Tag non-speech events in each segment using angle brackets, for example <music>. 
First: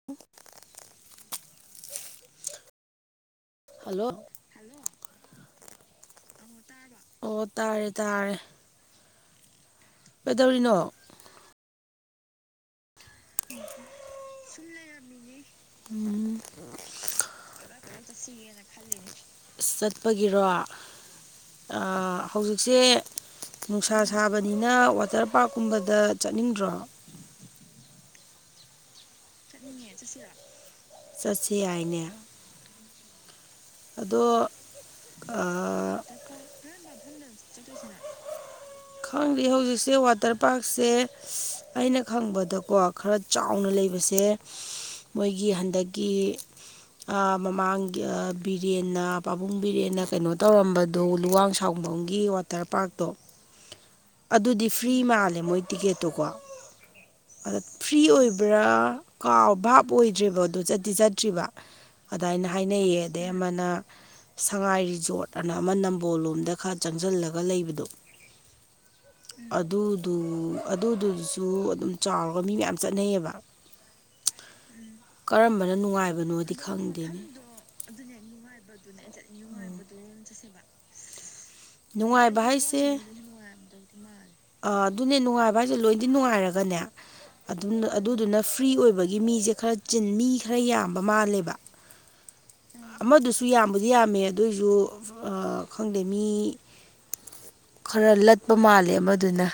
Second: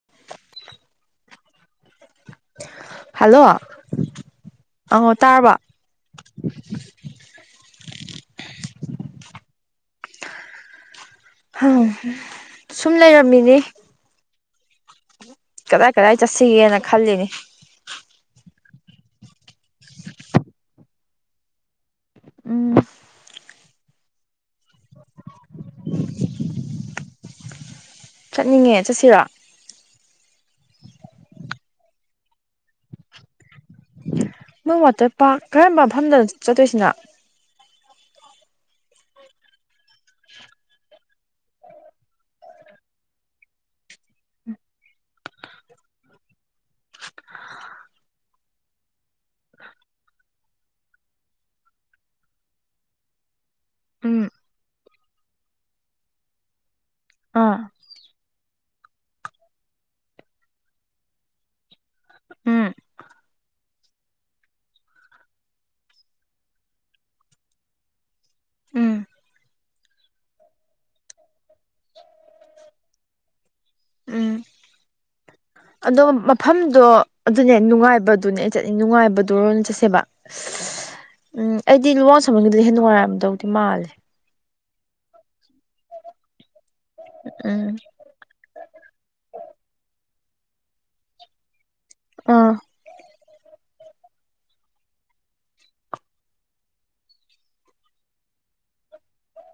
<inaudible> hello hello ꯑ ꯇꯥꯔꯕꯣ ꯑꯣ ꯇꯥꯔꯦ ꯇꯥꯔꯦ ꯀꯩꯗꯧꯔꯤꯅꯣ <unintelligible> ꯁꯨꯝ ꯂꯩꯔꯝꯃꯤꯅꯦ ꯀꯗꯥꯏ ꯀꯗꯥꯏ ꯆꯠꯁꯤꯒꯦꯅ ꯈꯜꯂꯤꯅꯦ <unintelligible> ꯏꯁ ꯆꯠꯄꯒꯤꯔꯣ ꯑ ꯎꯝ ꯍꯧꯖꯤꯛꯁꯦ ꯅꯨꯡꯁꯥ ꯁꯥꯕꯅꯤꯅ ꯋꯥꯇꯔ ꯄꯥꯔ꯭ꯛꯀꯨꯝꯕꯗ ꯆꯠꯅꯤꯡꯗ꯭ꯔꯣ ꯆꯠꯅꯤꯡꯉꯦ ꯆꯠꯁꯤꯔꯣ <unintelligible> ꯆꯠꯁꯤ ꯌꯥꯏꯅꯦ ꯑꯗꯣ ꯅꯪ ꯋꯥꯇꯔ ꯄꯥꯔ꯭ꯛ ꯀꯔꯝꯕ ꯃꯐꯝꯗꯅꯣ ꯆꯠꯇꯣꯏꯁꯤꯅ ꯈꯪꯗꯦ ꯍꯧꯖꯤꯛ ꯁꯦ ꯋꯥꯇꯔ ꯄꯥꯔ꯭ꯛꯁꯦ ꯑꯩꯅ ꯈꯪꯕꯗꯀꯣ ꯈꯔ ꯆꯥꯎꯅ ꯂꯩꯕꯁꯦ ꯃꯣꯏꯒꯤ ꯍꯟꯗꯛꯀꯤ ꯑ ꯃꯃꯥꯡꯒꯤ ꯑ ꯕꯤꯔꯦꯟꯅ ꯄꯥꯕꯨꯡ ꯕꯤꯔꯦꯟꯅ ꯀꯩꯅꯣ ꯇꯧꯔꯝꯕꯗꯣ ꯂꯨꯋꯥꯡ ꯁꯥꯡꯕꯝ ꯒꯤ ꯋꯥꯇꯔ ꯄꯥꯔ꯭ꯛꯇꯣ ꯎꯝ ꯑꯗꯨꯗꯤ ꯐ꯭ꯔꯤ ꯃꯥꯜꯂꯦ ꯃꯣꯏ ꯇꯤꯛꯀꯦꯠꯇꯨꯀꯣ ꯑ ꯑꯥ ꯐ꯭ꯔꯤ ꯑꯣꯏꯕ꯭ꯔꯥ ꯀꯥꯎ ꯚꯥꯞ ꯑꯣꯏꯗ꯭ꯔꯦꯕ ꯑꯗꯨ ꯆꯠꯇꯤ ꯆꯠꯇ꯭ꯔꯤꯕ ꯑꯗꯨꯃꯥꯏꯅ ꯎꯝ ꯍꯥꯏꯅꯩꯌꯦ ꯑꯗꯩ ꯑꯃꯅ ꯁꯉꯥꯏ ꯔꯤꯖꯣꯔꯠ ꯑꯅ ꯑꯃ ꯅꯝꯕꯣꯜ ꯂꯣꯝꯗ ꯈꯔ ꯆꯪꯁꯤꯜꯂꯒ ꯂꯩꯕꯗꯣ ꯎꯝ ꯑꯗꯨꯗꯨ ꯑꯗꯨꯗꯨꯁꯨ ꯑꯗꯨꯝ ꯆꯥꯎꯔꯒ ꯃꯤ ꯃꯌꯥꯝ ꯆꯠꯅꯩꯌꯦꯕ ꯎꯝ ꯀꯔꯝꯕꯅ ꯑꯗꯣ ꯅꯨꯡꯉꯥꯏꯕꯅꯣꯗꯤ ꯃꯐꯝꯗꯣ ꯈꯪꯗꯦꯅꯦ ꯑꯗꯨꯅꯦ ꯅꯨꯡꯉꯥꯏꯕꯗꯨꯅꯦ ꯑꯩ ꯆꯠꯅꯤꯡ ꯅꯨꯡꯉꯥꯏꯕꯗꯣ ꯑꯣꯏꯅ ꯆꯠꯁꯦꯕ ꯎꯝ ꯑꯩꯗꯤ ꯅꯨꯡꯉꯥꯏꯕ ꯂꯨꯋꯥꯡꯁꯥꯡꯕꯝꯒꯤꯗꯨꯅ ꯍꯦꯟꯅ ꯅꯨꯡꯉꯥꯏꯔꯝꯗꯧꯗꯤ ꯃꯥꯜꯂꯦ ꯑ ꯑꯗꯨꯅꯦ ꯅꯨꯡꯉꯥꯏꯕ ꯍꯥꯏꯁꯦ ꯂꯣꯏꯗꯤ ꯅꯨꯡꯉꯥꯏꯔꯒꯅꯦ ꯑꯗꯨꯝ ꯎꯝ ꯑꯗꯨꯗꯨꯅ ꯐ꯭ꯔꯤ ꯑꯣꯏꯕꯒꯤ ꯃꯤꯁꯦ ꯈꯔ ꯆꯤꯟ ꯃꯤ ꯈꯔ ꯌꯥꯝꯕ ꯃꯥꯜꯂꯦꯕ ꯑꯥ ꯑꯃꯗꯨꯁꯨ ꯌꯥꯝꯕꯨꯗꯤ ꯌꯥꯝꯃꯦ ꯑꯗꯨꯏꯁꯨ ꯑ ꯈꯪꯗꯦ ꯃꯤ ꯈꯔ ꯂꯠꯄ ꯃꯥꯜꯂꯦ ꯑꯃꯗꯨꯅ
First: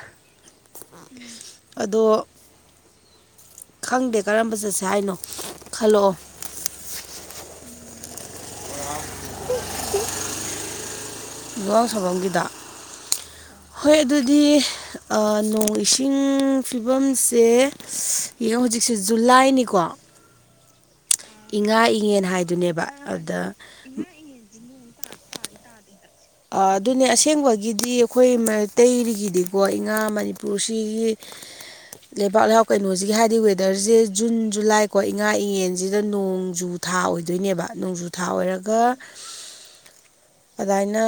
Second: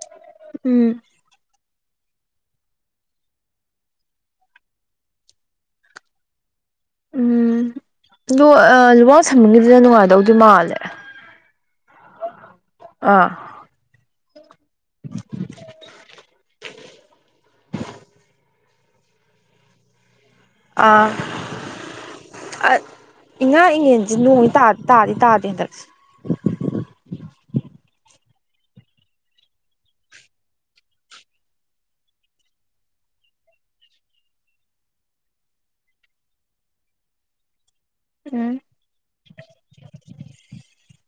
ꯎꯝ ꯑꯗꯣ ꯈꯪꯗꯦ ꯀꯔꯝꯕ ꯆꯠꯁꯦ ꯍꯥꯏꯅꯣ ꯈꯜꯂꯛꯑꯣ ꯎꯝ ꯑꯗꯣ ꯂꯨꯋꯥꯡꯁꯝꯕꯝꯒꯤꯗꯨꯅ ꯅꯨꯡꯉꯥꯏꯗꯧꯗꯤ ꯃꯥꯜꯂꯦ ꯂꯨꯋꯥꯡꯁꯝꯕꯝꯒꯤꯗꯣ ꯑꯥ ꯍꯣꯏ ꯑꯗꯨꯗꯤ ꯅꯣꯡ ꯏꯁꯤꯡ ꯐꯤꯕꯝꯁꯦ ꯍꯧꯖꯤꯛ ꯁꯤꯁꯨ ꯖꯨꯂꯥꯏꯅꯤꯀꯣ ꯏꯉꯥ ꯏꯉꯦꯟ ꯑꯥ ꯍꯥꯏꯗꯨꯅꯦꯕ ꯑꯗꯨꯗ ꯏꯉꯥ ꯏꯉꯦꯟꯁꯦ ꯅꯣꯡꯗꯤ ꯇꯥ ꯇꯥꯗꯤ ꯇꯥꯗꯦ ꯍꯟꯗꯛꯁꯦ ꯑꯗꯨꯅꯦ ꯑꯁꯦꯡꯕꯒꯤꯗꯤ ꯑꯩꯈꯣꯏ ꯃꯩꯇꯩꯒꯤꯗꯤꯀꯣ ꯏꯉꯥ ꯃꯅꯤꯄꯨꯔꯁꯤꯒꯤ <unintelligible> ꯂꯩꯕꯥꯛ ꯂꯩꯍꯥꯎ ꯀꯩꯅꯣꯁꯤꯒꯤ ꯍꯥꯏꯗꯤ ꯋꯦꯗꯔꯁꯦ ꯖꯨꯟ ꯖꯨꯂꯥꯏꯀꯣ ꯏꯉꯥ ꯏꯌꯦꯟꯁꯤꯗ ꯅꯣꯡꯖꯨ ꯊꯥ ꯑꯣꯏꯗꯣꯏꯅꯦꯕ ꯅꯣꯡꯖꯨ ꯊꯥ ꯎꯝ ꯑꯣꯏꯔꯒ ꯑꯗꯨꯃꯥꯏꯅ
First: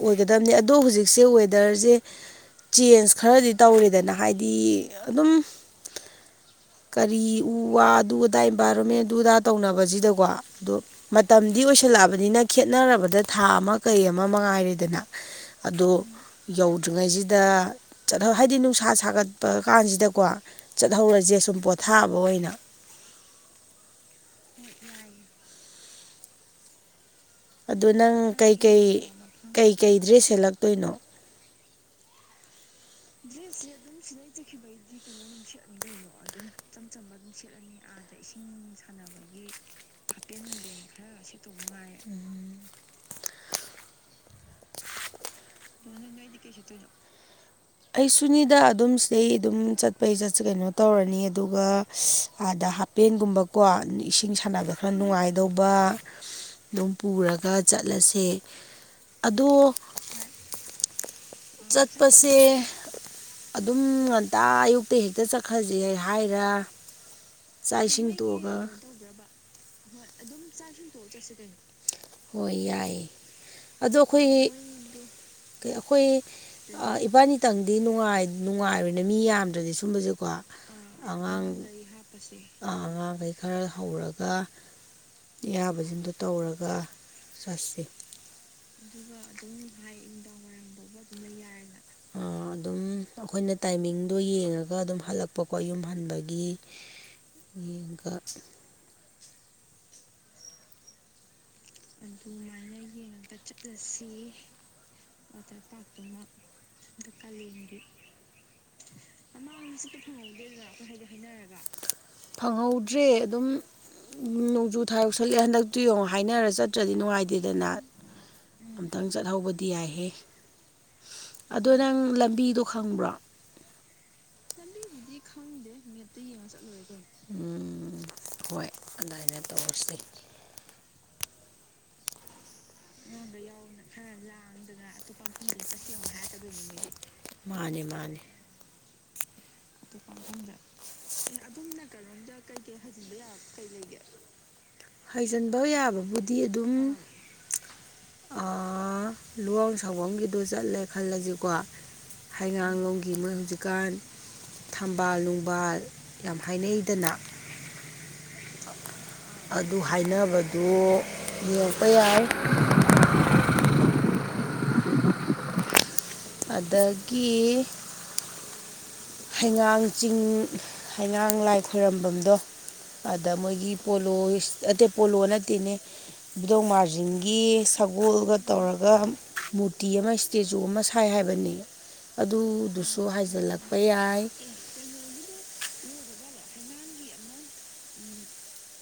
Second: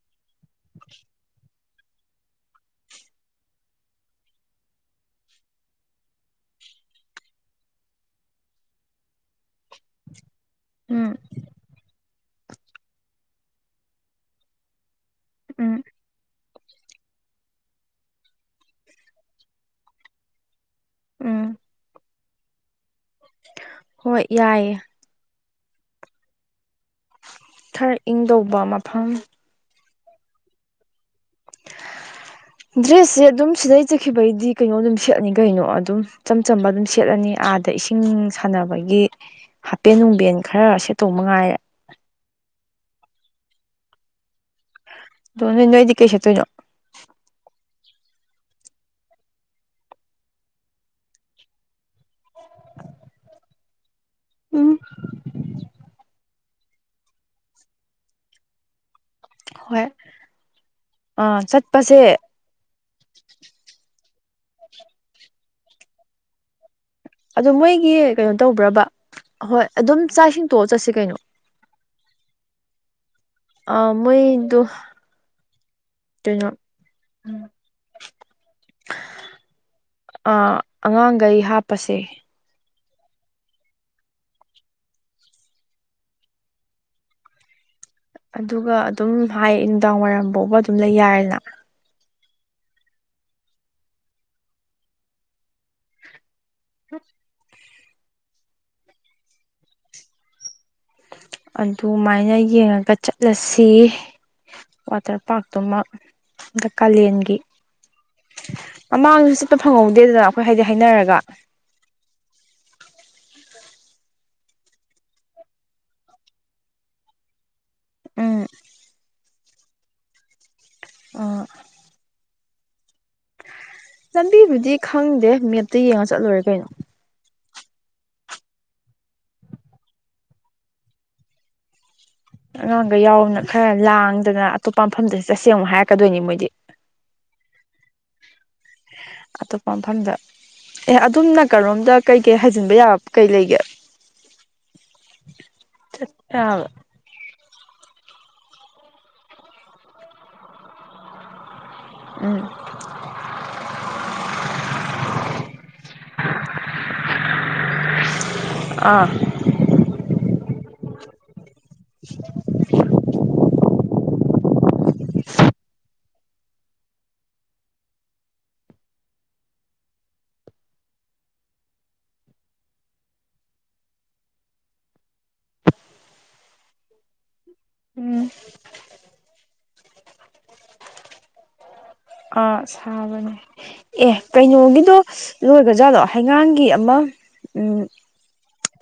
ꯑꯣꯏꯒꯗꯕꯅꯦ ꯑꯗꯣ ꯍꯧꯖꯤꯛꯁꯦ ꯋꯦꯗꯔꯁꯦ ꯆꯦꯟꯖ ꯈꯔꯗꯤ ꯇꯧꯔꯦꯗꯅ ꯍꯥꯏꯗꯤ ꯑꯗꯨꯝ ꯀꯔꯤ ꯎ ꯋꯥ ꯑꯗꯨ ꯑꯗꯥ ꯏꯟꯚꯥꯏꯔꯣꯟꯃꯦꯟꯗꯨꯗꯥ ꯇꯧꯅꯕꯁꯤꯗꯀꯣ ꯑꯗꯣ ꯎꯝ ꯃꯇꯝꯗꯤ ꯑꯣꯏꯁꯜꯂꯛꯑꯕꯅꯤꯅ ꯈꯦꯠꯅꯔꯕꯗ ꯊꯥ ꯑꯃ ꯀꯩ ꯑꯃ ꯃꯉꯥꯏꯔꯦꯗꯅ ꯎꯝ ꯑꯗꯣ ꯌꯧꯗ꯭ꯔꯤꯉꯩꯁꯤꯗ ꯆꯠꯍꯧ ꯍꯥꯏꯗꯤ ꯅꯨꯡꯁꯥ ꯁꯥꯒꯠꯄ ꯀꯥꯟꯁꯤꯗꯀꯣ ꯆꯠꯍꯧꯔꯁꯦ ꯎꯝ ꯁꯨꯝ ꯄꯣꯊꯥꯕ ꯑꯣꯏꯅ ꯍꯣꯏ ꯌꯥꯏꯌꯦ ꯑꯗꯨ ꯈꯔ ꯅꯪ ꯏꯪꯗꯧꯕ ꯀꯩꯀꯩ ꯃꯐꯝ ꯀꯩꯀꯩ ꯗ꯭ꯔꯦꯁ ꯁꯦꯠꯂꯛꯇꯣꯏꯅꯣ ꯗ꯭ꯔꯦꯁꯁꯦ ꯑꯗꯨꯝ ꯁꯤꯗꯩ ꯆꯠꯈꯤꯕꯩꯗꯤ ꯀꯩꯅꯣ ꯑꯗꯨꯝ ꯁꯦꯠꯂꯅꯤ ꯀꯩꯅꯣ ꯑꯗꯨꯝ ꯏꯆꯝ ꯆꯝꯕ ꯑꯗꯨꯝ ꯁꯦꯠꯂꯅꯤ ꯑꯥꯗ ꯏꯁꯤꯡ ꯁꯥꯟꯅꯕꯒꯤ ꯍꯥꯄꯦꯟ ꯅꯨꯡꯕꯦꯟ ꯈꯔ ꯁꯦꯠꯇꯧ ꯃꯉꯥꯏꯔꯦ ꯎꯝ ꯑꯗꯨꯅꯦ ꯅꯣꯏꯗꯤ ꯀꯩ ꯁꯦꯠꯇꯣꯏꯅꯣ ꯑꯩ ꯁꯨꯅꯤꯗ ꯑꯗꯨꯝ ꯁꯤꯗꯩ ꯑꯗꯨꯝ ꯆꯠꯄꯩ ꯆꯠꯁ ꯀꯩꯅꯣ ꯇꯧꯔꯅꯤ ꯑꯗꯨꯒ ꯑꯥꯗ ꯄꯦꯟꯒꯨꯝꯕꯀꯣ ꯏꯁꯤꯡ ꯁꯥꯟꯅꯕ ꯎꯝ ꯈꯔ ꯅꯨꯡꯉꯥꯏꯗꯧꯕ ꯑꯗꯨꯝ ꯄꯨꯔꯒ ꯆꯠꯂꯁꯦ ꯑꯗꯣ ꯍꯣꯏ ꯆꯠꯄꯁꯦ ꯑꯗꯨꯝ ꯉꯟꯇꯥ ꯑꯌꯨꯛꯇ ꯍꯦꯛꯇ ꯆꯠꯈ꯭ꯔꯁꯦ ꯍꯥꯏꯔ ꯑꯗꯨ ꯆꯥꯛ ꯃꯣꯏꯒꯤ ꯏꯁꯤꯡ ꯀꯩꯅꯣ ꯇꯣꯛꯑꯒ ꯇꯧꯕ꯭ꯔꯕ ꯍꯣꯏ ꯑꯗꯨꯝ ꯆꯥꯛ ꯏꯁꯤꯡ ꯊꯣꯡꯑ ꯆꯠꯁꯤ ꯀꯩꯅꯣ ꯍꯣꯏ ꯌꯥꯏꯌꯦ ꯑ ꯑꯗꯣ ꯑꯩꯈꯣꯏ ꯃꯣꯏꯗꯨ ꯑꯩꯈꯣꯏ ꯑ ꯏꯕꯥꯅꯤꯇꯪꯗꯤ ꯅꯨꯡꯉꯥꯏꯔꯣꯏꯅꯦ ꯃꯤ ꯌꯥꯝꯗ꯭ꯔꯗꯤ ꯁꯨꯝꯕꯁꯦꯀꯣ ꯑꯉꯥꯡꯈꯩ ꯑꯉꯥꯡ ꯍꯥꯞꯄꯁꯦ ꯑꯉꯥꯡꯈꯩ ꯈꯔ ꯍꯧꯔꯒ ꯑꯌꯥꯕꯁꯤꯡꯗꯣ ꯇꯧꯔꯒ ꯆꯠꯁꯤ ꯑꯗꯨꯒ ꯑꯗꯨꯝ ꯍꯥꯏ ꯅꯨꯡꯗꯥꯡ ꯋꯥꯏꯔꯝ ꯐꯥꯎꯕ ꯑꯗꯨꯝ ꯂꯩ ꯌꯥꯔꯦꯅ ꯑ ꯑꯗꯨꯝ ꯎꯝ ꯑꯩꯈꯣꯏꯅ ꯇꯥꯏꯃꯤꯡꯗꯣ ꯌꯦꯡꯉꯒ ꯑꯗꯨꯝ ꯍꯜꯂꯛꯄꯀꯣ ꯌꯨꯝ ꯍꯟꯕꯒꯤ ꯍ <unintelligible> ꯌꯦꯡꯉꯒ ꯑꯗꯨꯃꯥꯏꯅ ꯌꯦꯡꯉꯒ ꯆꯠꯂꯁꯤ ꯋꯥꯇꯔ ꯄꯥꯛꯇꯨꯃ ꯑꯗ ꯀꯥꯂꯦꯟꯒꯤ ꯃꯃꯥꯡꯗꯨꯁꯨ ꯆꯠꯄ ꯐꯪꯍꯧꯗꯦꯗꯅ ꯑꯩꯈꯣꯏ ꯍꯥꯏꯗꯤ ꯍꯥꯏꯅꯔꯒ ꯐꯪꯍꯧꯗ꯭ꯔꯦ ꯑꯗꯨꯝ ꯅꯣꯡꯖꯨ ꯊꯥ ꯌꯧꯁꯜꯂꯛꯑꯦ ꯍꯟꯗꯛꯇꯨ ꯌꯦꯡꯉꯣ ꯍꯥꯏꯅꯔ ꯆꯠꯇ꯭ꯔꯗꯤ ꯅꯨꯡꯉꯥꯏꯇꯦꯗꯅ ꯑꯝꯇꯪ ꯆꯠꯍꯧꯕꯗꯤ ꯌꯥꯏꯍꯦ ꯑ ꯑꯗꯣ ꯅꯪ ꯂꯝꯕꯤꯗꯣ ꯈꯪꯕ꯭ꯔꯣ ꯂꯝꯕꯤꯕꯨꯗꯤ ꯈꯪꯗꯦ ꯃꯦꯞꯇ ꯌꯦꯡꯉ ꯆꯠꯂꯣꯏꯔꯦ ꯀꯩꯅꯣ ꯎꯝ ꯍꯣꯏ ꯑꯗꯨꯃꯥꯏꯅ ꯇꯧꯔꯁꯤ ꯑꯉꯥꯡꯒꯩ ꯌꯥꯎꯅꯤꯅ ꯈꯔ ꯂꯥꯡꯗꯅ ꯑꯇꯣꯞꯄ ꯃꯐꯝꯗ ꯆꯠꯁꯤ ꯑꯃꯨꯛ ꯍꯥꯏꯔꯛꯀꯗꯣꯏꯅꯤ ꯃꯣꯏꯗꯤ ꯃꯥꯅꯤ ꯃꯥꯅꯤ ꯑꯇꯣꯞꯄ ꯃꯐꯝꯗ ꯑꯦ ꯑꯗꯨꯝꯅ ꯅꯀꯟꯔꯣꯝꯗ ꯀꯩꯀꯩ ꯍꯥꯏꯖꯤꯟꯕ ꯌꯥꯕ ꯀꯩ ꯂꯩꯒꯦ ꯍꯥꯏꯖꯤꯟꯕ ꯌꯥꯕꯕꯨꯗꯤ ꯌꯥꯕ ꯑꯗꯨꯝ ꯑ ꯂꯨꯋꯥꯎꯁꯥꯡꯕꯝꯒꯤꯗꯨ ꯆꯠꯂꯦ ꯈꯜꯂꯁꯤꯀꯣ ꯎꯝ ꯍꯩꯉꯥꯡ ꯂꯣꯝꯒꯤ ꯃꯣꯏ ꯍꯧꯖꯤꯛꯀꯥꯟ ꯊꯝꯕꯥꯜ ꯅꯨꯡꯕꯥꯜ ꯌꯥꯝ ꯍꯥꯏꯅꯩꯗꯅ ꯑꯥ ꯑꯗꯨ ꯍꯥꯏꯅꯕꯗꯨ ꯌꯦꯡꯕ ꯌꯥꯏ ꯑꯗꯒꯤ ꯍꯩꯉꯥꯡ ꯆꯤꯡ ꯍꯩꯉꯥꯡ ꯂꯥꯏ ꯈꯣꯏꯔꯝꯕꯝꯗꯣ ꯑꯗ ꯃꯣꯏꯒꯤ ꯄꯣꯂꯣ ꯄꯣꯂꯣ ꯅꯠꯇꯦꯅꯦ ꯏꯕꯨꯙꯧ ꯃꯔꯖꯤꯡꯒꯤ ꯎꯝ ꯁꯒꯣꯜꯒ ꯇꯧꯔꯒ ꯃꯨꯔꯇꯤ ꯑꯃ ꯇꯦꯖꯨ ꯑꯃ ꯁꯥꯏ ꯍꯥꯏꯕꯅꯤ ꯑꯥ ꯑꯗꯨꯗꯨꯁꯨ ꯁꯥꯕꯅꯦ ꯍꯥꯏꯖꯤꯜꯂꯛ ꯑꯦ ꯀꯩꯅꯣꯒꯤꯗꯣ ꯂꯣꯏꯒ꯭ꯔꯖꯠꯂꯣ ꯍꯩꯉꯥꯡꯒꯤ ꯑꯃ ꯎꯝ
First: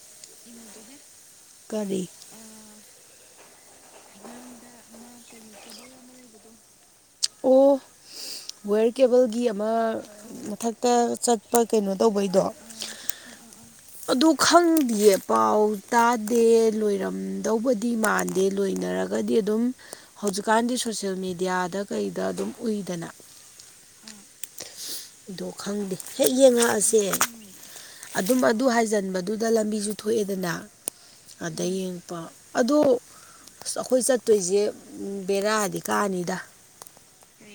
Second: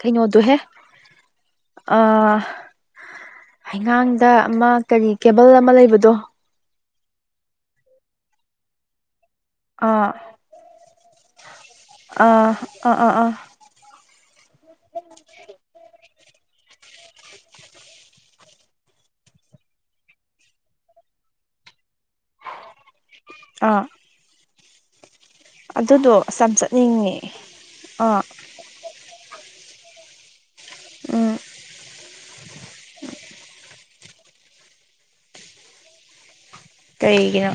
ꯀꯩꯅꯣꯗꯣꯍꯦ ꯑ ꯀꯔꯤ ꯍꯩꯉꯥꯡꯗ ꯑꯃ ꯀꯔꯤ ꯀꯦꯕꯜ ꯑꯃ ꯂꯩꯕꯗꯣ ꯑꯣ ꯋꯦꯌꯔ ꯀꯦꯕꯜꯒꯤ ꯑꯃ ꯑꯥ ꯃꯊꯛꯇ ꯆꯠ ꯑꯥ ꯑꯥ ꯑꯥ ꯑꯥ ꯑꯗꯨ ꯈꯪꯗꯤꯌꯦ ꯄꯥꯎ ꯇꯗꯦ ꯂꯣꯏꯔꯝꯗꯧꯕꯗꯤ ꯃꯥꯟꯗꯦ ꯂꯣꯏꯅꯔ ꯒꯗꯤ ꯑꯗꯨꯝ ꯍꯧꯖꯤꯛꯀꯥꯟꯗꯤ ꯁꯣꯁꯌꯦꯜ ꯃꯦꯗꯤꯌꯥꯗ ꯀꯩꯗ ꯑꯗꯨꯝ ꯎꯏꯗꯅ ꯑꯥ ꯑꯗꯣ ꯈꯪꯗꯦ ꯑꯗꯨꯗꯣ ꯍꯦꯛ ꯑꯁ ꯌꯥꯝ ꯌꯦꯡꯉꯛꯑꯁꯦ ꯆꯠꯅꯤꯡꯉꯦ ꯑꯥ ꯑꯗꯨꯝ ꯑꯗꯨ ꯍꯥꯏꯖꯟꯕ ꯑꯗꯨꯗ ꯂꯝꯕꯤꯁꯨ ꯊꯣꯛꯑꯦꯗꯅ ꯎꯝ ꯑꯗ ꯌꯦꯡꯉꯛꯄ ꯑꯗꯣ ꯑꯩꯈꯣꯏ ꯆꯠꯇꯣꯏꯁꯦ ꯕꯦꯔꯥꯗꯤ ꯀꯅꯤꯗ ꯀꯩꯒꯤꯅꯣ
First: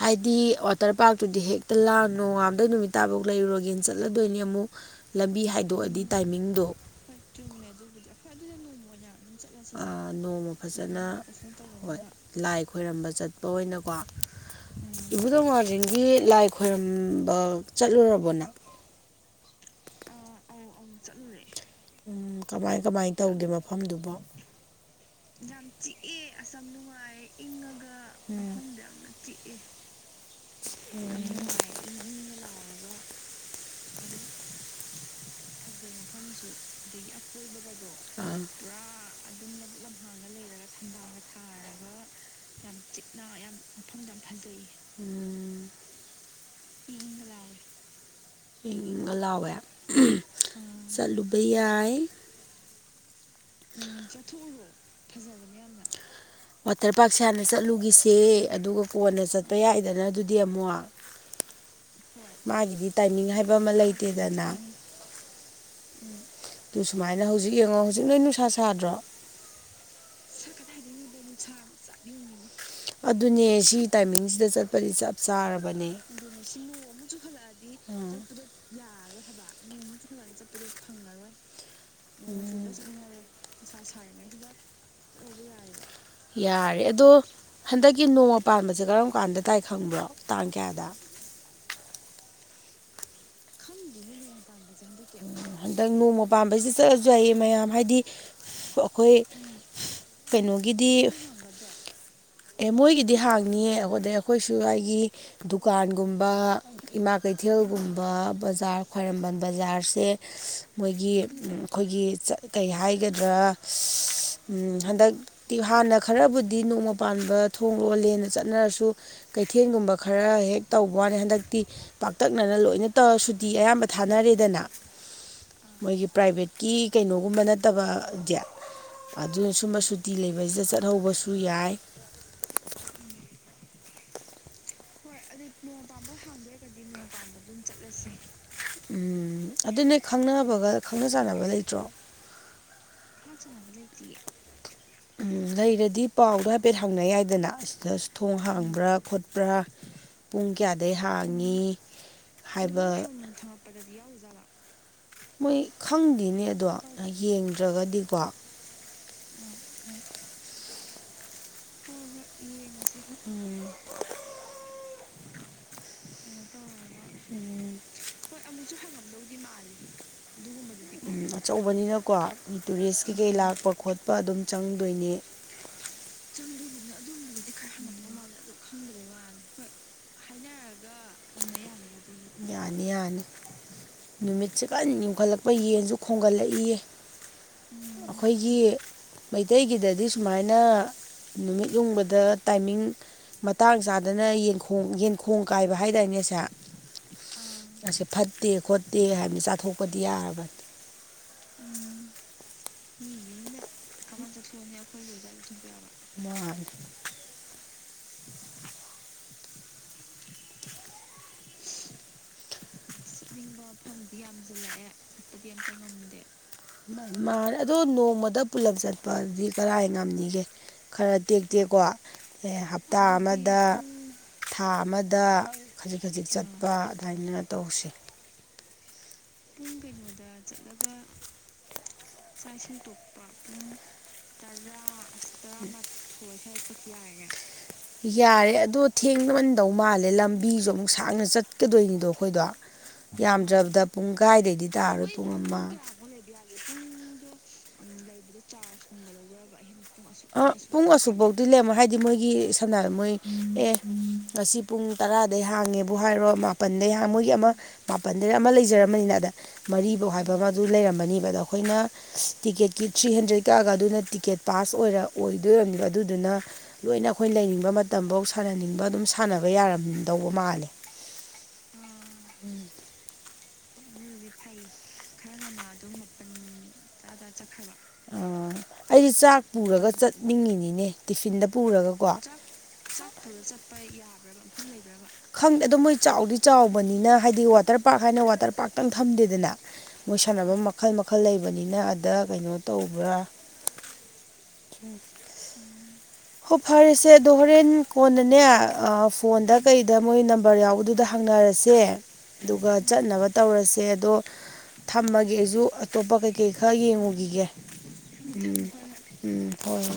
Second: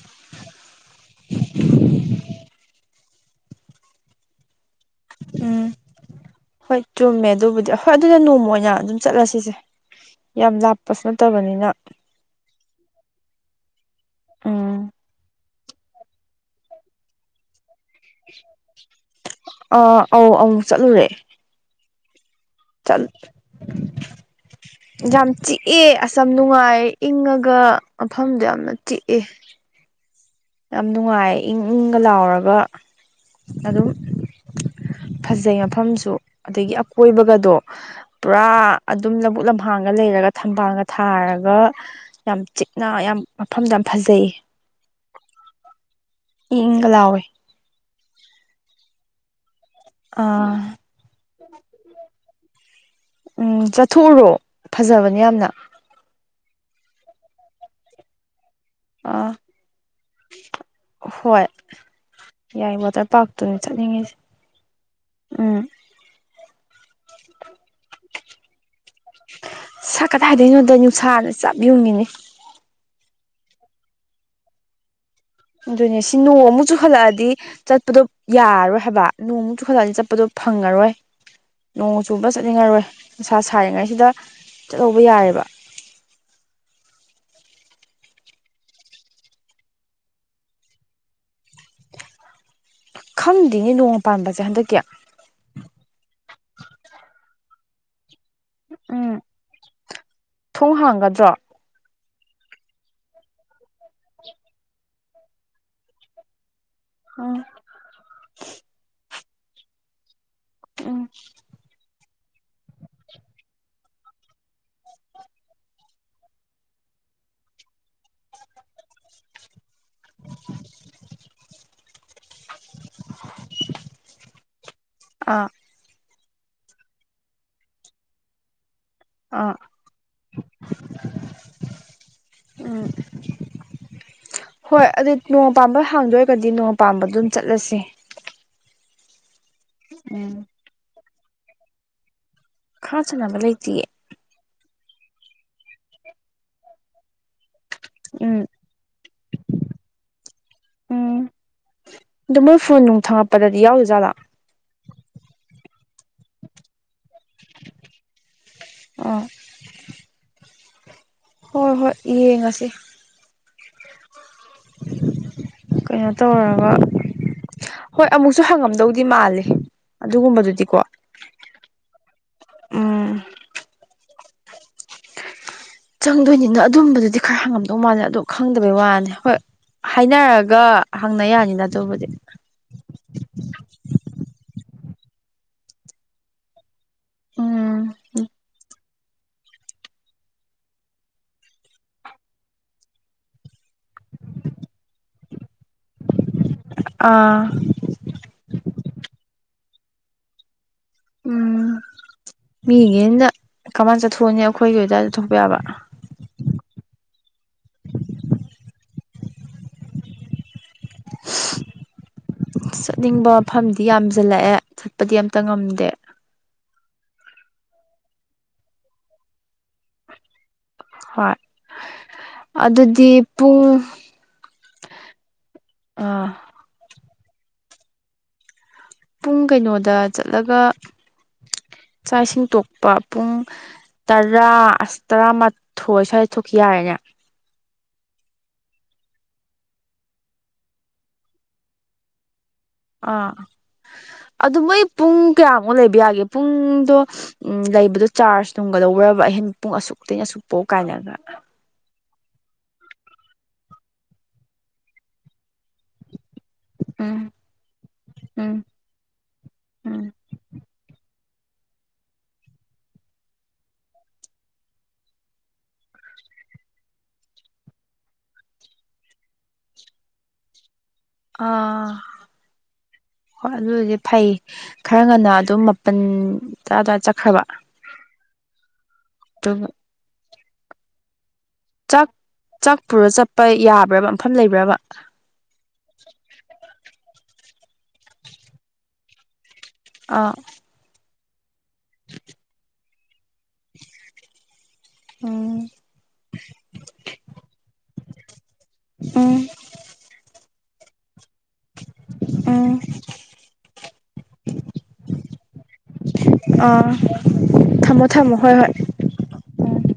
ꯍꯥꯏꯗꯤ ꯋꯥꯇꯔ ꯄꯥꯔꯛ ꯇꯨꯗꯤ ꯍꯦꯛꯇ ꯂꯥꯡ ꯅꯣꯡꯉꯥꯟꯕꯗꯩ ꯅꯨꯃꯤꯠ ꯇꯥꯐꯧ ꯂꯩꯔꯨꯔꯒꯦꯟ ꯆꯠꯂꯗꯣꯏꯅꯤ ꯑꯃꯨꯛ ꯂꯝꯕꯤ ꯎꯝ ꯍꯥꯏꯗꯣꯛꯑꯗꯤ ꯇꯥꯏꯃꯤꯡ ꯍꯣꯏ ꯆꯨꯝꯃꯦ ꯑꯗꯨꯕꯨꯗꯤ ꯍꯣꯏ ꯑꯗꯨꯗ ꯅꯣꯡꯃ ꯑꯣꯏꯅ ꯑꯗꯨꯝ ꯆꯠꯂꯁꯤꯁꯦ ꯆꯠꯂꯁꯤꯅꯦ ꯅꯣꯡꯃ ꯌꯥꯝ ꯂꯥꯞꯄꯁꯨ ꯐꯖꯅ ꯅꯠꯇꯕꯅꯤꯅ ꯍꯣꯏ ꯂꯥꯏ ꯈꯣꯏꯔꯝꯕ ꯆꯠꯄ ꯑꯣꯏꯅ ꯀꯣ ꯎꯝ ꯏꯕꯨꯙꯧ ꯃꯥꯔ ꯖꯤꯡꯒꯤ ꯂꯥꯏ ꯈꯣꯏꯔꯝꯕ ꯆꯠꯂꯨꯔꯕꯣ ꯅꯪ ꯑꯥ ꯑꯧ ꯑꯃꯨꯠ ꯆꯠꯂꯨꯔꯦ ꯎꯝ ꯀꯃꯥꯏ ꯀꯃꯥꯏ ꯇꯧꯒꯦ ꯃꯐꯝꯗꯨꯕꯣ <inaudible> ꯌꯥꯝ ꯆꯤꯛꯑꯦ ꯑꯁ ꯌꯥꯝ ꯅꯨꯡꯉꯥꯏ ꯏꯪꯉꯒ ꯃꯐꯝꯗꯣ ꯌꯥꯝꯅ ꯆꯤꯛꯑꯦ ꯌꯥꯝ ꯅꯨꯡꯉꯥꯏ ꯏꯪ ꯏꯪꯒ ꯂꯥꯎꯔꯒ ꯑꯗꯨꯝ ꯐꯖꯩ ꯃꯐꯝꯁꯨ ꯑꯗꯒꯤ ꯑꯀꯣꯏꯕꯒꯗꯣ ꯑꯥ ꯎꯝ ꯄꯨꯔꯥ ꯑꯗꯨꯝ ꯂꯕꯨꯨꯛ ꯂꯝꯍꯥꯡꯒ ꯂꯩꯔꯒ ꯊꯝꯕꯥꯜꯒ ꯊꯔꯒ ꯌꯥꯝ ꯆꯤꯛꯅ ꯌꯥꯝ ꯃꯐꯝꯗꯣ ꯌꯥꯝ ꯐꯖꯩ ꯎꯝ ꯏꯪꯏꯪꯒ ꯂꯥꯎꯏ ꯏꯪꯏꯪꯒ ꯂꯥꯎꯋꯦ ꯑꯥ ꯆꯠꯂꯨꯕ ꯌꯥꯏ ꯎꯝ ꯆꯠꯊꯣꯛꯎꯔꯣ ꯐꯖꯕꯅꯦ ꯌꯥꯝꯅ ꯋꯥꯇꯔ ꯄꯥꯛꯁꯦ ꯍꯥꯟꯅ ꯆꯠꯂꯨꯒꯤꯁꯦ ꯑꯗꯨꯒ ꯀꯣꯟꯅ ꯑꯥ ꯆꯠꯄ ꯌꯥꯏꯗꯅ ꯑꯗꯨꯗꯤ ꯑꯃꯨꯛ ꯍꯣꯏ ꯌꯥꯏ ꯃꯥꯒꯤꯗꯤ ꯋꯥꯇꯔ ꯇꯥꯏꯃꯤꯡ ꯍꯥꯏꯕ ꯄꯥꯔꯛꯇꯨꯅꯤ ꯑꯃ ꯆꯠꯅꯤꯡꯉꯤꯁꯦ ꯂꯩꯇꯦꯗꯅ ꯎꯝ ꯇꯨ ꯁꯨꯃꯥꯏꯅ ꯍꯧꯖꯤꯛ ꯌꯦꯡꯉꯣ ꯍꯧꯖꯤꯛ ꯅꯣꯏ ꯅꯨꯡꯁꯥ ꯁꯥꯗ꯭ꯔꯣ ꯁ ꯀꯗꯥꯏꯗꯩꯅꯣꯗ ꯅꯨꯡꯁꯥꯅ ꯆꯞ ꯌꯨꯡꯉꯤꯅꯦ ꯑꯗꯨꯅꯦ ꯁꯤ ꯇꯥꯏꯃꯤꯡꯁꯤꯗ ꯆꯠꯄꯗꯤ ꯆꯞ ꯆꯥꯔꯕꯅꯦ ꯑꯗꯨꯅꯦ ꯁꯤ ꯅꯣꯡ ꯑꯃꯨꯛ ꯆꯨ ꯆꯨꯈꯠꯂꯛꯑꯗꯤ ꯆꯠꯄꯗꯣ ꯌꯥꯔꯣꯏ ꯍꯥꯏꯕ ꯅꯣꯡ ꯆꯨꯈꯠꯂꯛꯑꯗꯤ ꯆꯠꯄꯗꯣ ꯐꯪꯉꯔꯣꯏ ꯅꯣꯡ ꯆꯨꯕ ꯆꯠꯅꯤꯡꯉꯔꯣꯏ ꯅꯁꯥ ꯁꯥꯔꯤꯉꯩꯁꯤꯗ ꯆꯠꯍꯧꯕ ꯌꯥꯔꯦꯕ ꯌꯥꯔꯦ ꯑꯗꯣ ꯍꯟꯗꯛꯀꯤ ꯅꯣꯡꯃ ꯄꯥꯟꯕꯁꯦ ꯀꯔꯝ ꯀꯥꯟꯗ ꯇꯥꯏ ꯈꯪꯕ꯭ꯔꯣ ꯇꯥꯡ ꯀꯌꯥꯗ ꯈꯪꯗꯦꯅꯦ ꯅꯣꯡꯃ ꯄꯥꯟꯕꯁꯦ ꯍꯟꯗꯛꯀꯤ ꯍꯟꯗꯛ ꯅꯣꯡꯃ ꯄꯥꯟꯕꯥꯝꯕꯩꯖꯤ ꯆꯠꯂꯁꯨ ꯌꯥꯏꯑ ꯃꯌꯥꯝ ꯍꯥꯏꯗꯤ ꯑꯩꯈꯣꯏ ꯊꯣꯡ ꯀꯩꯅꯣꯒꯤꯗꯤ ꯍꯥꯡꯒꯗ꯭ꯔꯣ ꯑꯦ ꯃꯣꯏꯒꯤꯗꯤ ꯍꯥꯡꯅꯤꯌꯦ ꯑꯣꯗꯦ ꯑꯩꯈꯣꯏꯁꯨ ꯑꯩꯒꯤ ꯗꯨꯀꯥꯟꯒꯨꯝꯕ ꯏꯃꯥ ꯀꯩꯊꯦꯜꯒꯨꯝꯕ ꯕꯖꯥꯔ ꯈ꯭ꯋꯥꯏꯔꯝꯕꯟ ꯕꯖꯥꯔꯁꯦ ꯃꯣꯏꯒꯤ ꯑꯩꯈꯣꯏꯒꯤ ꯆꯠ ꯀꯩ ꯍꯥꯏꯒꯗ꯭ꯔꯥ ꯎꯝ ꯍꯟꯗꯛ ꯍꯥꯟꯅ ꯈꯔꯕꯨꯗꯤ ꯅꯣꯡꯃ ꯄꯥꯟꯕ ꯊꯣꯡ ꯂꯣꯟ ꯂꯦꯅ ꯆꯠꯅꯔꯁꯨ ꯀꯩꯊꯦꯜꯒꯨꯝꯕ ꯈꯔ ꯍꯦꯛ ꯇꯧꯕ ꯋꯥꯅꯤ ꯍꯟꯗꯛꯇꯤ ꯄꯥꯛꯇꯛꯅꯅ ꯂꯣꯏꯅ ꯇ ꯁꯨꯇꯤ ꯑꯌꯥꯝꯕ ꯊꯥꯅꯔꯦꯗꯅ ꯑꯥ ꯃꯣꯏꯒꯤ ꯄ꯭ꯔꯥꯏꯚꯦꯠꯀꯤ ꯀꯩꯅꯣꯒꯨꯝꯕ ꯅꯠꯇꯕ ꯖꯦ ꯑꯗꯨ ꯑꯥ ꯁꯨꯝꯕ ꯁꯨꯇꯤ ꯂꯩꯕꯁꯤꯗ ꯆꯠꯍꯧꯕꯁꯨ ꯌꯥꯏ ꯎꯝ ꯍꯣꯏ ꯑꯗꯨ ꯅꯣꯡ ꯄꯥꯟꯕ ꯍꯥꯡꯗꯣꯏꯒꯗꯤ ꯅꯣꯡꯃ ꯄꯥꯝꯕꯗꯨꯝ ꯆꯠꯂꯁꯦ ꯎꯝ ꯑꯗꯨ ꯅ ꯎꯝ ꯈꯪꯅꯕꯒ ꯈꯪꯅ ꯆꯥꯟꯅꯕ ꯂꯩꯇ꯭ꯔꯣ ꯈꯥ ꯁꯅꯕ ꯂꯩꯇꯤꯌꯦ ꯎꯝ ꯂꯩꯔꯗꯤ ꯄꯥꯎꯗꯣ ꯍꯥꯏꯐꯦꯠ ꯍꯪꯅꯩ ꯌꯥꯏꯗꯅ ꯑꯁ ꯊꯣꯡ ꯎꯝ ꯍꯥꯡꯕ꯭ꯔꯥ ꯈꯣꯠꯄ꯭ꯔꯥ ꯄꯨꯡ ꯀꯌꯥꯗꯩ ꯍꯥꯡꯉꯤ ꯑꯗꯨ ꯃꯣꯏ ꯐꯣꯟ ꯅꯨꯡ ꯍꯥꯏꯕ ꯊꯥꯈꯠꯄꯗ ꯂꯥꯎꯗꯖꯥꯠꯂ ꯃꯣꯏ ꯈꯪꯗꯦꯅꯦ ꯑꯗꯣ ꯌꯦꯡꯗ꯭ꯔꯒꯗꯤꯀꯣ ꯎꯝ ꯍꯣꯏ ꯍꯣꯏ ꯌꯦꯡꯉꯁꯤ ꯎꯝ ꯀꯩꯅꯣ ꯇꯧꯒ ꯎꯝ ꯍꯣꯏ ꯑꯃꯨꯛꯁꯨ ꯍꯪꯉꯝꯗꯧꯗꯤ ꯃꯥꯂꯦ ꯑꯗꯨꯒꯨꯝꯕꯗꯨꯗꯤꯀꯣ ꯎꯝ ꯑꯆꯧꯕꯅꯤꯅꯀꯣ ꯇꯨꯔꯤꯁ ꯎꯝ ꯀꯩꯀꯩ ꯂꯥꯛꯄ ꯈꯣꯠꯄ ꯑꯗꯨꯝ ꯆꯪꯗꯣꯏꯅꯦ ꯆꯪꯗꯣꯏꯅꯤꯅ ꯑꯗꯨꯝꯕꯗꯗꯤ ꯈꯔ ꯍꯪꯉꯝꯗꯧ ꯃꯥꯜꯂꯦ ꯑꯗꯣ ꯈꯪꯗꯕꯩ ꯋꯥꯅꯤ ꯍꯣꯏ ꯍꯥꯏꯅꯔꯒ ꯍꯪꯅ ꯌꯥꯅꯤꯗ ꯑꯗꯨꯕꯨꯗꯤ ꯌꯥꯅꯤ ꯌꯥꯅꯤ ꯅꯨꯃꯤꯠꯁꯦ ꯀꯟꯅ ꯌꯨꯡꯈꯠꯂꯛꯄ ꯌꯦꯟꯁꯨ ꯈꯣꯝꯒꯠꯂꯛꯏꯌꯦ ꯎꯝ ꯑꯩꯈꯣꯏꯒꯤ ꯃꯩꯇꯩꯒꯤꯗꯗꯤ ꯁꯨꯃꯥꯏꯅ ꯅꯨꯃꯤꯠ ꯌꯨꯡꯕꯗ ꯇꯥꯏꯃꯤꯡ ꯃꯇꯥꯡ ꯆꯥꯗꯅ ꯌꯦꯟꯈꯣꯡ ꯌꯦꯟꯈꯣꯡ ꯀꯥꯏꯕ ꯍꯥꯏꯗꯥꯏꯅꯦ ꯑꯁꯦ ꯑꯥ ꯑꯁꯦ ꯐꯠꯇꯦ ꯈꯣꯠꯇꯦ ꯍꯥꯏꯅ ꯆꯥꯊꯣꯛꯄꯗꯤ ꯌꯥꯔꯕꯅꯤ ꯎꯝ ꯃꯤꯒꯤ ꯌꯦꯟꯗ ꯀꯃꯥꯏ ꯆꯠꯊꯣꯛꯎꯅꯤ ꯑꯩꯈꯣꯏꯒꯤ ꯑꯣꯏꯗꯗꯤ ꯆꯠꯊꯣꯛꯄ ꯌꯥꯕ <unintelligible> ꯆꯠꯅꯤꯡꯕ ꯃꯐꯝꯗꯤ ꯌꯥꯝꯖꯜꯂꯛꯑꯦ ꯆꯠꯄꯗꯤ ꯑꯝꯇ ꯉꯝꯗꯦ ꯃꯥꯅꯦ ꯑꯗꯣ ꯅꯣꯡꯃꯥꯗ ꯄꯨꯂꯞ ꯆꯠꯄꯑꯗꯤ ꯀꯔꯥꯏ ꯉꯝꯅꯤꯒꯦ ꯈꯔ ꯍꯣꯏ ꯇꯦꯛꯇꯦꯛꯀꯣ ꯍꯞꯇꯥ ꯑꯗꯨꯗꯤ ꯑꯃꯗꯥ ꯄꯨꯡ ꯊꯥ ꯑꯃꯗꯥ ꯈꯖꯤꯛ ꯈꯖꯤꯛ ꯆꯠꯄ ꯑꯗꯨꯃꯥꯏꯅ ꯇꯧꯁꯤ ꯄꯨꯡ ꯀꯩꯅꯣꯗ ꯆꯠꯂꯒ ꯆꯥꯛ ꯏꯁꯤꯡ ꯇꯣꯛꯄꯥ ꯄꯨꯡ ꯇꯔꯥ ꯑꯁ ꯇꯔꯥꯃꯥꯊꯣꯏ ꯁ꯭ꯋꯥꯏ ꯊꯣꯛꯈꯤ ꯌꯥꯔꯦꯅꯦ <unintelligible> ꯌꯥꯔꯦ ꯑꯗꯣ ꯊꯦꯡꯃꯟꯗꯧ ꯃꯥꯜꯂꯦ ꯂꯝꯕꯤꯖꯨ ꯑꯃꯨꯛ ꯁꯥꯡꯅ ꯆꯠꯀꯗꯣꯏꯅꯤꯗꯣ ꯑꯩꯈꯣꯏꯗꯣ ꯑꯥ ꯌꯥꯝꯗ꯭ꯔꯕꯗꯥ ꯑꯗꯨ ꯃꯣꯏ ꯄꯨꯡ ꯀꯌꯥꯃꯨꯛ ꯂꯩꯕ ꯌꯥꯒꯦ ꯄꯨꯡꯗꯣ ꯎꯝ ꯂꯩꯕꯗꯣ ꯆꯥꯔꯖ ꯅꯨꯡꯒꯥ ꯂꯧꯕ꯭ꯔꯥꯕ ꯑꯍꯦꯟ ꯄꯨꯡ ꯑꯁꯨꯛ ꯇꯩꯅꯥ ꯑꯁꯨꯛ ꯄꯧ ꯀꯥꯏꯅꯒꯥ ꯑꯗꯨꯗꯤ ꯃꯣꯏꯒꯤ ꯁꯝꯅꯥ ꯍꯥꯏ ꯃꯣꯏ ꯑꯦ ꯉꯁꯤ ꯄꯨꯡ ꯇꯔꯥꯗꯩ ꯍꯥꯡꯉꯦꯕꯨ ꯍꯥꯏꯔꯣ ꯃꯥꯄꯟꯗꯩ ꯍꯥꯡ ꯎꯝ ꯃꯣꯏꯒꯤ ꯑꯃ ꯃꯥꯄꯟꯗꯩ ꯑꯃ ꯎꯝ ꯂꯩꯖꯔꯝꯃꯥꯅꯤꯅ ꯎꯝ ꯃꯔꯤꯕꯧ ꯍꯥꯏꯕ ꯑꯃ ꯑꯗꯨ ꯂꯩꯔꯝꯃꯅꯤꯕ ꯑꯗꯥ ꯑꯩꯈꯣꯏꯅ ꯇꯤꯛꯀꯦꯠꯀꯤ ꯊ꯭ꯔꯤ ꯍꯟꯗ꯭ꯔꯦꯠ ꯀꯛꯑꯥꯒ ꯑꯗꯨꯅ ꯇꯤꯀꯦꯠ ꯄꯥꯁ ꯑꯣꯏꯔ ꯑꯣꯏꯗꯣꯏ ꯑꯣꯏꯔꯝꯅꯤꯕ ꯑꯗꯨꯗꯨꯅ ꯂꯣꯏꯅ ꯑꯩꯈꯣꯏ ꯂꯩꯅꯤꯡꯕ ꯃꯇꯝꯕꯧ ꯁꯥꯟꯅꯅꯤꯡꯕ ꯑꯗꯨꯝ ꯁꯥꯟꯅꯕ ꯌꯥꯔꯝꯗꯧꯕ ꯃꯥꯜꯂꯦ ꯑꯥ ꯍꯣꯏ ꯑꯗꯨꯗꯤ ꯐꯩ ꯈꯔ ꯉꯟꯅꯥ ꯑꯗꯨꯝ ꯃ ꯄꯟ ꯇꯔꯥ ꯑꯗꯨꯋꯥꯏ ꯆꯠꯈ꯭ꯔꯕꯥ ꯑꯩꯗꯤ ꯆꯥꯛ ꯄꯨꯔꯒ ꯆꯠꯅꯤꯡꯉꯤꯅꯤꯅꯦ ꯇꯤꯐꯤꯟꯗ ꯄꯨꯔ ꯆꯥꯛ ꯆꯥꯛ ꯄꯨꯔ ꯆꯠꯄ ꯌꯥꯕ꯭ꯔꯥꯕ ꯃꯐꯝ ꯂꯩꯕ꯭ꯔꯕꯥ ꯈꯪꯗꯦ ꯑꯗꯣ ꯃꯣꯏ ꯆꯥꯎꯗꯤ ꯆꯥꯎꯕꯅꯤꯅ ꯍꯥꯏꯗꯤ ꯋꯥꯇꯔ ꯄꯥꯔꯛ ꯍꯥꯏꯅ ꯋꯥꯇꯔ ꯄꯥꯔꯛꯇꯪ ꯊꯝꯗꯦꯗꯅ ꯃꯣꯏ ꯑꯥ ꯁꯥꯟꯅꯕꯝ ꯃꯈꯜ ꯃꯈꯜ ꯂꯩꯕꯅꯤꯅ ꯑꯗꯥ ꯀꯩꯅꯣ ꯇꯧꯕ꯭ꯔꯥ <unintelligible> ꯎꯝ ꯍꯣ ꯐꯔꯦꯁꯦ ꯑꯗꯣ ꯍꯣꯔꯦꯟ ꯀꯣꯟꯅꯥꯅꯦ ꯑꯥ ꯎꯝ ꯐꯣꯟꯗꯥ ꯀꯩꯗ ꯃꯣꯏ ꯅꯝꯕꯔ ꯌꯥꯎꯕꯗꯨꯗ ꯍꯪꯅꯔꯁꯦ ꯑꯗꯨꯒ ꯎꯝ ꯆꯠꯅꯕ ꯇꯧꯔꯁꯦ ꯑꯗꯣ ꯊꯝꯃꯒꯦ ꯑꯩꯖꯨ ꯑꯇꯣꯞꯄ ꯀꯩꯀꯩ ꯈꯔꯥ ꯑꯥ ꯌꯦꯡꯉꯨꯒꯤꯒꯦ ꯊꯝꯃꯣ ꯊꯝꯃꯣ ꯍꯣꯏ ꯍꯣꯏ ꯎꯝ ꯍꯣꯏ ꯍꯣꯏ